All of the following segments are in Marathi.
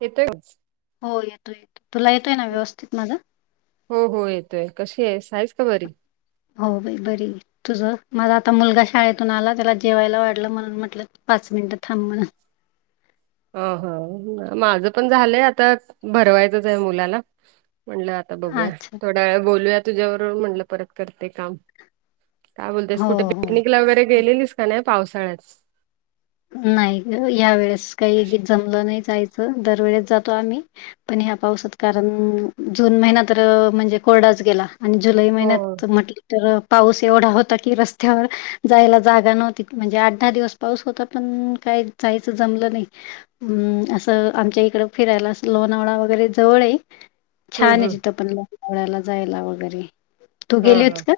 येतोय आवाज. हो येतो येतो तुला येतोय ना व्यवस्थित माझा. हो हो येतोय कशी आहे हाईस का बरी. हो बाई बरी. तुझं माझा आता मुलगा शाळेतून आला त्याला जेवायला वाढलं म्हणून म्हटलं पाच मिनिटं थांब म्हण अ ह माझं पण झालंय आता भरवायचंच आहे मुलाला म्हणलं आ आता बघूया, अच्छा थोड्या वेळ बोलूया तुझ्या बरोबर, म्हणलं परत करते काम. काय बोलतेयस, हो कुठे हो पिकनिकला वगैरे गेलेलीस का, नाय पावसाळ्यात. नाही ग, या वेळेस काही जमलं नाही जायचं, दरवेळेस जातो आम्ही. पण ह्या पाऊसात, कारण जून महिना तर, म्हणजे कोरडाच गेला. आणि, जुलई हो महिन्यात म्हटले तर पाऊस एवढा होता की रस्त्यावर जायला जागा नव्हती म्हणजे आठ दहा दिवस पाऊस होता पण काय जायचं जमलं नाही. हम्म असं आमच्या इकड फिरायला अस लोणावळा वगैरे जवळ ये हम्म छान आहे हम्म तिथं पण [unintelligible] ला जायला वगैरे. तू हा गेली हा. होतीस का?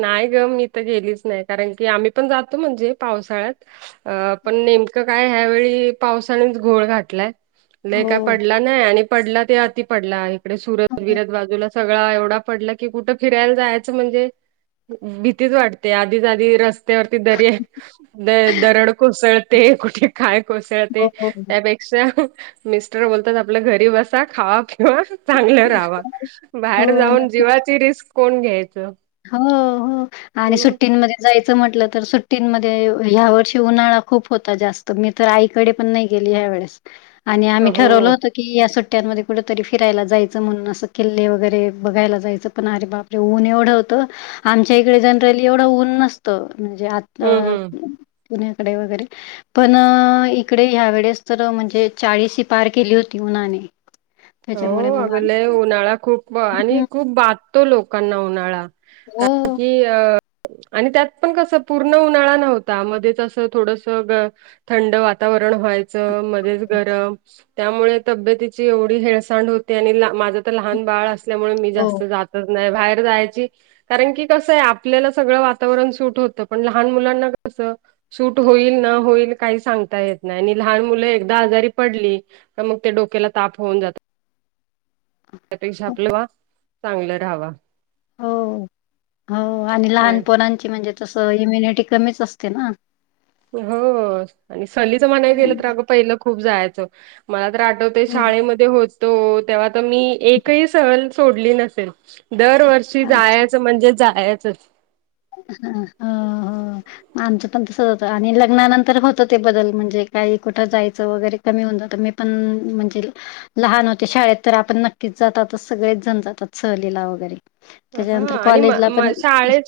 नाही ग मी तर गेलीच नाही कारण की आम्ही पण जातो म्हणजे पावसाळ्यात अ पण नेमकं काय ह्यावेळी पावसानेच घोळ घातलाय. काय हो. पडला नाही आणि पडला ते अति पडला इकडे सुरत हो, बिरत बाजूला सगळा एवढा पडला की कुठं फिरायला जायचं म्हणजे भीतीच वाटते आधीच आधी रस वती दरय द दरड कोसळते कुठे काय कोसळते हो, हो, त्या पेक शा मिस्टर बोलतात आपल्या घरी बसा खावा पिवा चांगलं राहावा हो, बाहेर जाऊन नक्की. जीवाची रिस्क कोण घ्यायचं. हो हो आणि मग सुट्टींमध्ये जायचं म्हंटलं तर सुट्टींमध्ये ह्या वर्षी उन्हाळा खूप होता जास्त मी तर ऐ ई कडे पण नाही गेली ह्या वेळेस आणि आम्ही ठरवल हो. होत की या सुट्ट्यांमध्ये कुठंतरी फिरायला जायचं म्हणून असं किल्ले वगैरे बघायला जायचं पण अरे बाप ऊन एवढं होतं आमच्या इकडे जनरली एवढं ऊन नसतं म्हणजे आ हं, हं. पुण्याकडे वगैरे पण इकडे ह्या वेळेस तर म्हणजे चाळीसही पार केली होती उन्हाने. त्याच्यामुळे हो मग अग आम्ही लेय उन्हाळा खूप ब आणि हं, हं. खूप बाधतो लोकांना उन्हाळा हो, कारण की अ आणि त्यात पण कस पूर्ण उन्हाळा नव्हता मध्येच अस थोडस ग थंड वातावरण व्हायचं मध्येच हो. गरम त्यामुळे तब्बेतीची येवढी हेळसांड होते आणि ला माझ तर लहान बाळ अस असल्यामुळे मी जास्त जातच नाही बाहेर जायची कारण की कसं आहे आपल्याला सगळं वातावरण सुट होतं पण लहान मुलांना कसं सूट होईल न होईल काही सांगता येत नाही आणि लहान मुलं एकदा आजारी पडली मग ते डोक्याला ताप होऊन जात. त्या पेक्षा हो, आपलवा चांगलं राहावा. हो हो आणि लहानपणंची म्हणजे तसं इम्युनिटी कमीच असते ना. हो आणि सलीच म्हणाय गेलं हं, तर अगं पहिलं खूप जायचं मला तर आठव ते हं. शाळेमध्ये होतो तेव्हा तर मी एकही सहल सोडली नसेल. दरवर्षी जायाचं म्हणजे जायाचंच. ह हा हा. आमचं पण तसच होत आणि लग्नानंतर होतं ते बदल म्हणजे काही कुठं जायचं वगैरे कमी होऊन जात मी पण म्हणजे लहान होते शाळेत तर आपण नक्कीच जातात सगळेच जण जातात सहलीला वगैरे. त्याच्यानंतर कॉलेजला पण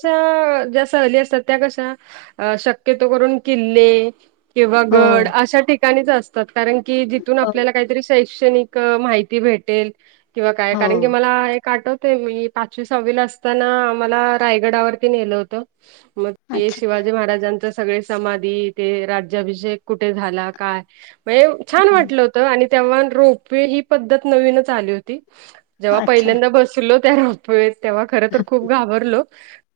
ज्या ज्या सहली असतात त्या कशा शक्यतो करून किल्ले किंवा हो गड अशा ठिकाणीच असतात कारण की तिथून हो आपल्याला काहीतरी शैक्षणिक माहिती भेटेल किंवा काय हो कारण की मला एक आठवत मी पाचवी सहावी ला असतांना आम्हाला रायगडावरती नेलं होत. मग ते अच्छा. शिवाजी महाराजांचं सग समाधी ते राज्याभिषेक कुठे झाला काय वेळ म्हणजे छान हं. वाटल. आणि तेव्हा रोपवे ही पद्धत नवीनच आली होती. जेव्हा अच्छा पहिल्यांदा बसलो त्या रोपवेत तेव्हा खर तर खूप घाबरलो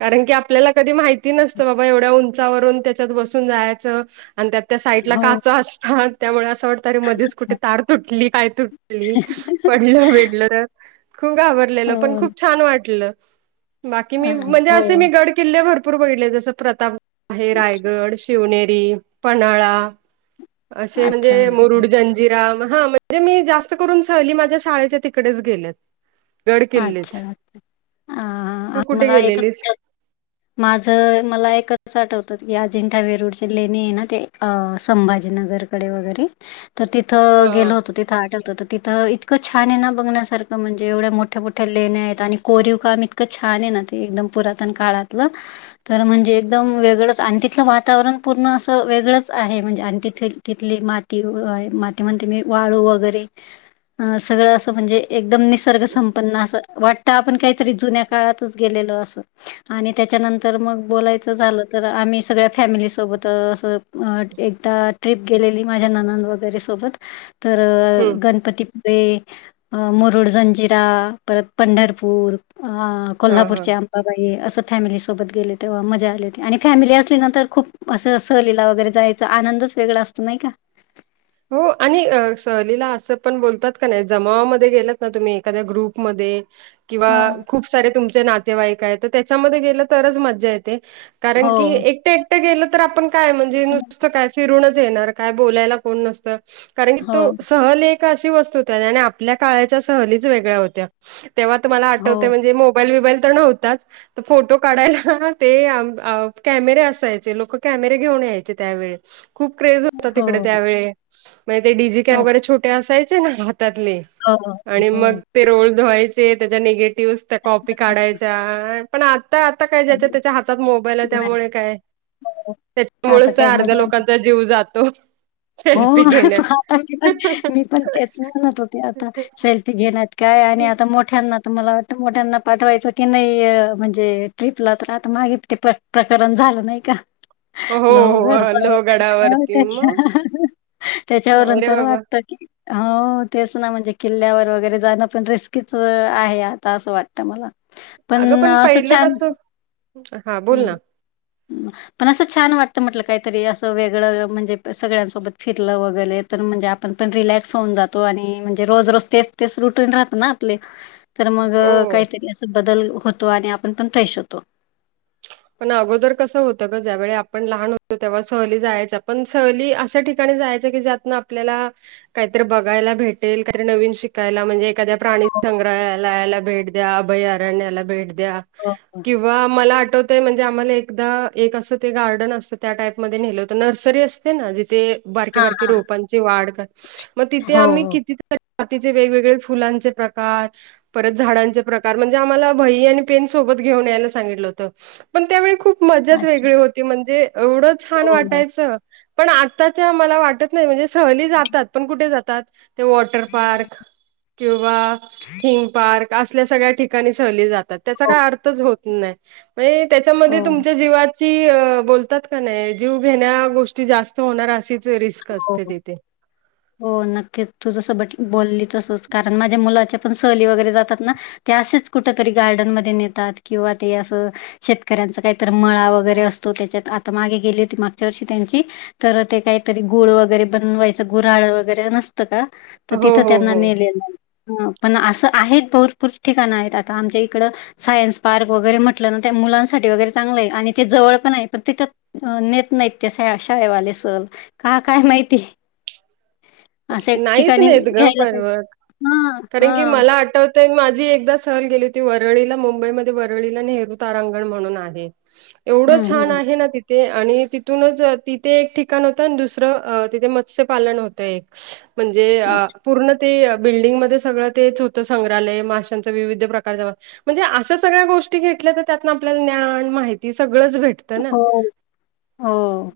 कारण की आपल्याला कधी माहिती नसतं बाबा एवढ्या उंचावरून त्याच्यात बसून जायाचं आणि त्यात त्या साईडला हो काचा असतात त्यामुळे असं वाटतं मधीच कुठे तार तुटली काय तुटली पडलं बिडलंर खूप घाबरलेल हो पण खूप छान वाटलं, बाकी मी हां, म्हणजे हो असे मी गड किल्ले भरपूर बघितले जसं प्रताप हे रायगड शिवनेरी पन्हाळा. असे अच्छा. म्हणजे मुरुड जंज जीराम हा म्हणजे मी जास्त करून सहली माझ्या शाळेच्या तिकडेच गेल्यात. गडकिल्लेच. हा... आ मला एकच गेलेलीस? त्यात माझं.. मला एकच आठवतं की, अजिंठा वेरूळची लेणी हे ना ते अ... संभाजीनगरकडे वगैरे. तर हा तिथं हा. गेलो होतो तिथं आठवत तिथं इतकं छान हे ना बघण्यासारखं म्हणजे एवढ्या मो मोठ्या मोठ्या लेण्या आहेत, आणि कोरीव काम इतकं छान हे ना, ते एकदम पुरातन काळातलं. तर म्हणजे एकदम वेगळंच, आणि तिथलं वातावरण पूर्ण असं वेगळंच आहे. म्हणजे आणि तिथे तिथली माती व माती म्हणते मी वाळू वगैरे. अ सगळं असं म्हणजे, एकदम निसर्ग संप पन्न असं वाटत, आपण काहीतरी जुन्या काळातच गेलेलो असं. आणि त्याच्यानंतर मग बोलायचं झालं तर आम्ही सगळ्या फॅमिली सोबत असं अ एकदा ट्रिप गेलेली माझ्या नणंद वगैरे सोबत... तर... हम्म गणपतीपुळे अ मुरुड जंजिरा. परत पंढरपूर अ हा हा. कोल्हापूरच्या आंबाबाई असं फॅमिलीसोबत गेले त मजा आली होती आणि फॅमिली असली ना तर खूप असं सहलीला वगैरे जायच चा आनंदच वेगळा असतो नही का? हो आणि अ सहलीला असं पण बोलतात का नाही जमावामध्ये गेलात ना तुम्ही एखाद्या ग्रुपमध्ये किंवा हा. खूप सारे तुमचे नातेवाईक आहे, तर त्याच्यांमध्ये गेलं तरच मज्जा येते. कारण की हो, एकटे एकटे गेलं तर आपण काय म्हणजे नुसतं काय फिरूनच येणार काय बोलायला कोण नसत, कारण की हो, तो सहल एक त्या अशा वस्तू होत्या आणि आपल्या काळाच्या सहलीच वेगळ्या होत्या तेव्हा तर मला हो. आठवतंय म्हणजे मोक मोबाईल बीबाईल तर नव्हताच. तर फोटो काढायला ते आ आ कॅमेरे असायचे लोक कॅमेरे घेऊन यायचे त्यावेळेस. खूप क्रेज होता हो. तिकडे त्यावेळे म्हन्जे ते डीजी अ, कॅमे वगैरे छोटे असायचे ना हातातले. हो, आणि मग हो. ते रोल धुवायचे त्याच्या निगेटिव्हस त्या कॉपी काढायच्या... पण आता, आता काय ज्याच्या त्याच्या हातात मोबाईल आहे, नाही. त्यामुळे काय. आता त्याच्यामुळेच तर काय आर्ध्या मजा आली. लोकांचा जीव जातो. हो सेल्फी घेण्यात आता मी पण मी पण तेच म्हणत होते आता सेल्फी घेण्यात. काय आणि आता मोठ्यांना तर मला वाटतं मोठ्यांना पाठवायचं की नाहीय म्हणजे ट्रिपला तर आता मागित ते प्र प्रकरण झालं नाही का हो लवघडच हो लोहगडावरती त्याच्या मग हा हा नाही रे त्याच्यावरूनंतर बाबा वाटत की हो.. तेच ना म्हणजे किल्ल्यावर वगैरे जाणं पण रिस्कीच आहे, आता असं वाटतं मला. पण अगं असं पहिलं छान कसं हा बोल हम् ना पण असं छान वाटत म्हटलं काहीतरी असं वेगळं म्हणजे सगळ्यां सोबत फिरलं वगैले तर म्हणजे आपण पण रिलॅक्स होऊन जातो, आणि म्हणजे रोज रोज तेच तेच रुटीन राहत ना आपले. तर मग हो काहीतरी असं बदल होतो, आणि आपण पण फ्रेश होतो. पण अगोदर कसं होतं ग. ज्यावेळी आपण लहान होतो तेव्हा, सहली जायच्या पण सहली आशा ठिकाणी जायच्या की ज्या आपल्याला काहीतरी बघायला भेटेल काही तरी नवीन शिकायला म्हणजे एखाद्या प्राणी संग्रहालयाला भेट द्या. अभयारण्या्ला भेट द्या. हो हो. किंवा मला आठवत ते म्हणजे आम्हले एकदा, एक असं ते गार्डन असतं त्या टाईप मध्ये नेलं होतं. नर्सरी असते ना जिथे... बारके हां. बारके रोपांची वाढ कर... मग तिथे हो, आम्ही हो. किती, प्रजातीचे वेगवेगळे फुलांचे प्रकार. परत झाडांचे प्रकार म्हणजे आम्हाला वहीआणि पेन सोबत घेऊन यायला सांगितलं होतं. पण त्यावेळी खूप मजाच अच्छा. वेगळी होती म्हणजे एवढं छान हो, हो. वाटायचं. पण आत्ताच्या मला वाटत नाही म्हणजे सहली जातात. पण कुठे जातात? ते वॉटर पार्क किंवा थीम पार्क असल्या सगळ्या ठिकाणी सहली जा त्याचा हो. काय अर्थच होत नाही म्हणजे त्याच्यामध्ये हो. तुमच्या जीवात ची बोलतात का नाही जीव घेण्या गोष्टी जास्त होणार अशीच रिस्क हो. असते तिथे. [inaudible] हो नक्कीच तू जसं बट बोलली तसंच कारण माझ्या मुलाच्या पण सहली वगैरे जातात ना. ते असेच कुठ तरी गार्डनमध्ये नेतात किंवा ते असं शेतकऱ्यांचा काहीतर मळा वगैरे असतो त्याच्यात आता मागे गेली होती मागच्या वर्षी त्यांची. तर ते काय? तरी गुळ वगैरे बनवायचं गुऱ्हाळ वगैरे नसतं का तर हो तिथं हो त्यांना हो नेलेलं. ह पण असं आहेत भरपूर ठिकाणं आहेत आता आमच्या इकडं. सायन्स पार्क वगैरे म्हटलं ना त्या मुलांसाठी वगैरे चांगलं आहे आणि ते जवळ पण आहे पण तिथं अं नेत नाहीत ते शाळेवाले सहल का काय माहिती? असं एक नाहीच ठिकाणी नेत ग घ्यायला पण पाहिजे. मग हां, कारण की हां. मला आठव माझी एकदा सहर गेली होती वरळीला मुंबईमध्ये वरळीला नेहरू तारांगण म्हणून आहे. एवढं हं, छान हं. आहे ना ति ते आणि तिथूनच तिथे एक ठिकाण होतं आणि दुसरं तिथे मत्स्य पालन होतं एक. म्हणजे आ अच्छा. पूर्ण ते बिल्डिंगमध्ये सगळं तेच होतं संग्रहालय माशांचं विविध प्रकारच्या म्हणजे अशा सगळ्या गोष्टी घेतल्या तर त्यातन आपल्याला ज्ञान माहिती सगळंच भेटतं ना. हो, हो.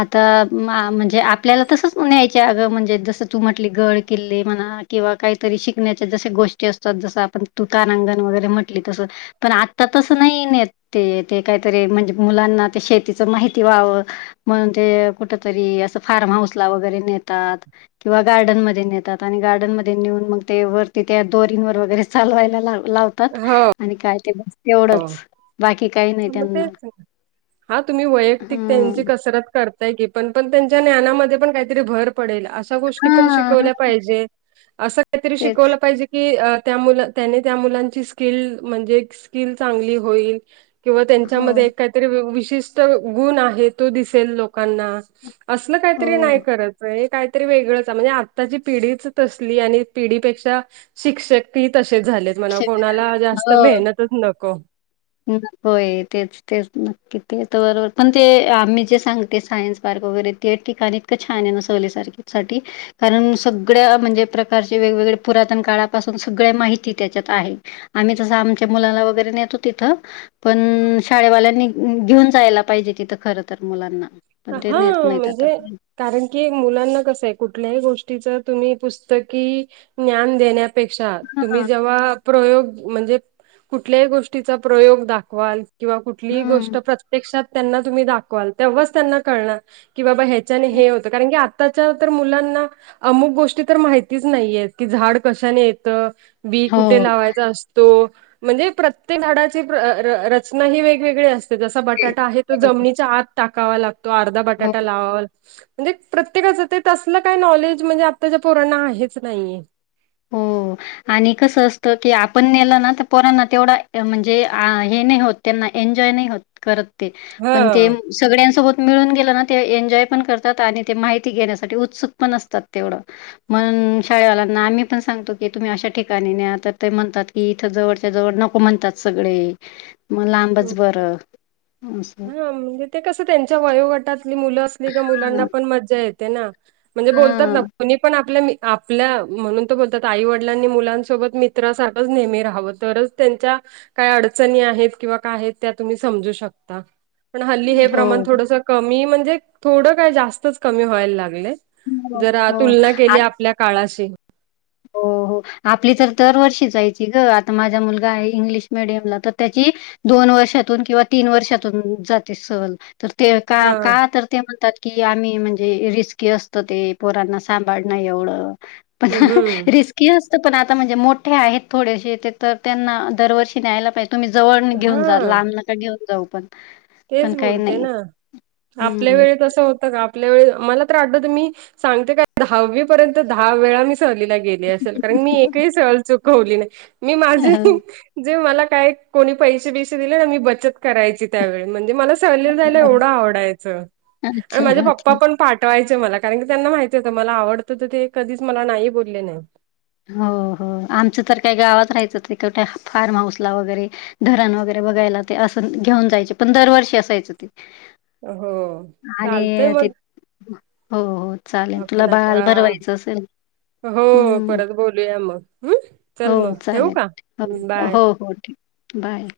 आता म म्हणजे आपल्याला तसंच न्यायचे अगं म्हणजे जसं तू म्हटली गड किल्ले म्हणा. किंवा काहीतरी शिकण्याच्या जशा गोष्टी असतात जस आपण तुकार अंगण वगैरे म्हटले तसं. पण आत्ता तसं नाही नेत ते काहीतरी म्हणजे मुलांना ते शेतीचं माहिती व्हावं. म्हणून ते कुठ तरी असं फार्म हाऊस ला वगैरे नेतात. किंवा गार्डन मध्ये नेतात आणि गार्डन मध्ये नेऊन मग ते वरती त्या दोरींवर वगैरे चालवायला लाव तात हो आणि काय ते बस तेवढंच बाकी काही नाही मग त्यांना. तेच हा तुम्ही वैयक्तिक हं. त्यांची कसरत कर ताय की पण पण त्यांच्या ज्ञानामध्ये पण काहीतरी भर पडेल अशा गोष्टी पण हां, हां. शिकवल्या पाहिजे. असं काहीतरी तेच. शिकवलं पाहिजे की त्या त्याने त्या मुलांची स्किल म्हणजे स्किल चांगली होईल किंवा हो. त्यांच्यामध्ये काहीतरी विश गुण आहे तो दिसेल लोकांना, असल हो काहीतरी नाही करत हे काय तरी वेगळंच म्हणजे आत्ताची पिढीच तसली आणि पिढीपेक्षा शिक्षक ही तसेच झालेत म्हनांव शक्य- कोणाला जास्त हो मेहनतच नको. होय तेच तेच नक्की ते तर बरोबर पण ते आम्ही जे सांगते सायन्स पार्क वगैरे ते ठिकाणी इतकं छान आहे ना सहलीसारखी साठी. कारण सगळ्या म्हणजे प्रकारचे वेगवेगळे पुरातन काळापासून सगळ्या माहिती त्याच्यात आहे. आम्ही तसं आमच्या मुलाला वगैरे नेत तिथं पण शाळेवाल्यांनी घेऊन जायला पाहिजे, तिथं खरं तर मुलांना. पण, ते हा नेत नाहीत आता. म्हणजे कारण की, मुलांना कसं आहे कुठल्याही गोष्टीच तुम्ही पुस्तकी ज्ञान देण्या पेक्षा तुम्ही जेव्हा प्रयोग म्हणजे कुठल्या ही गोष्टीचा प्रयोग दाखवाल. किंवा कुठलीही गोष्ट हम्म प्रत्यक्षात त्यांना तुम्ही दाखवाल, तेव्हाच त्यांना कळणार. की बाबा ह्याच्याने हे होतं कारण की आताच्या तर मुलांना अमुक गोष्टी तर माहितीच नाहीयेत की झाड कशाने येत. बी हो कुठे लावाय असतो म्हणजे प्रत्येक झाडाची रचना हि वेगवेगळी अस जसा ते बटाटा आहे तो जमनीच्या आत टाकावा लागतो अर्धा हो बटाटा लावा ला म्हणजे प्रत्येकाचं ते तसलं काही नॉलेज म्हणजे आत्ताच्या पोरांना आहेच नाहीयं. हो. आणि कसं असत की, आपण नेलं ना तर पोरांना तेवढा म्हणजे हे नाही होत त्यांना एन्जॉय नाही होत. करत ते पण ते हा. सगळ्यां सोबत मिळून गेलं ना ते एन्जॉय पण करतात, आणि ते माहिती घेण्यासाठी उत्सुक पण असतात तेवढं. म्हण शाळे वाल्यांना आम्ही आपण सांगतो की, तुम्ही अशा ठिकाणी न्या तर ते म्हणतात की इथं जवळच्या जवळ नको म्हणतात सगळे. मग लांबच हम्म. बरं असं. हा म्हणजे ते कसं त्यांच्या वयोगटातली मुलं असली का, मुलांना हां. पण मज्जा येते ना म्हणजे बोलतात ना. हां. कुणी पण आपल्या -आपल्या म्हणून तो बोलतात, आई वडिलांनी मुलांसोबत मित्रा सारखचं नेहमी राहावं तरच त्यांच्या काय अडचणी आहेत किंवा काय आहे त्यात तुम्ही समजू शकता, पण हल्ली हे प्रमाण हो. थोडसं कमी म्हणजे थोडं काय, जास्तच कमी व्हायला लागलेय. जरा हो. तुलना आ केली, आपल्या काळाशी हो. आपली तर दरवर्षी जायची गं, आता माझा मुलगा आहे इंग्लिश मिडियमला तर त्याची दोन वर्षातून किंवा तीन वर्षातून जाते सहल तर ते काय, हा का तर ते म्हणतात. कि आम्ही म्हणजे रिस्की असतो, ते पोरांना सांभाळणं एवढं पण हम्म रिस्की असत, पण आता म्हणजे मोठे आहेत थोडेसे ते तर त्यांना दरवर्षी न्यायला पाहिजे. तुम्ही जवळ घेऊन जा, हा लांब नका घेऊन जाऊ पण. तेच पण काही बोलते नाही. ना, आपल्या हं. वेळी तसं होतं का? आपल्या वेळी मला तर, आठवतय मी सांगते काय दहावी पर्यंत सहलीला गेली असेल, कारण मी एकही सहल चुकवली नाही मी माझी हो जे मला काय कोणी पैसे बैसे दिले ना, मी बचत करायची त्यावेळी म्हणजे मला सहलीला जायला ना. एवढं आवडायचं आणि अच्छा, माझे अच्छा. पप्पा पण पाठवायचे मला कारण की, त्यांना माहिती होतं मला आवडतं तर ते कधीच मला नाही बोलले नाहीत. हो हो, आमचं तर काय गावात राहायचं कुठ फार्म हाऊसला वगैरे. धरण वगैरे बघायला ते असं घेऊन जायचे, पण दरवर्षी असायचं ते. हो, चालतय आणि ते मग. हो हो, चालेल तुला आपण बाळाला आता भरवायचं असेल, ह ह. बोलुया मग हम. हो चालेल, हो हो हो ठीक ये बाय!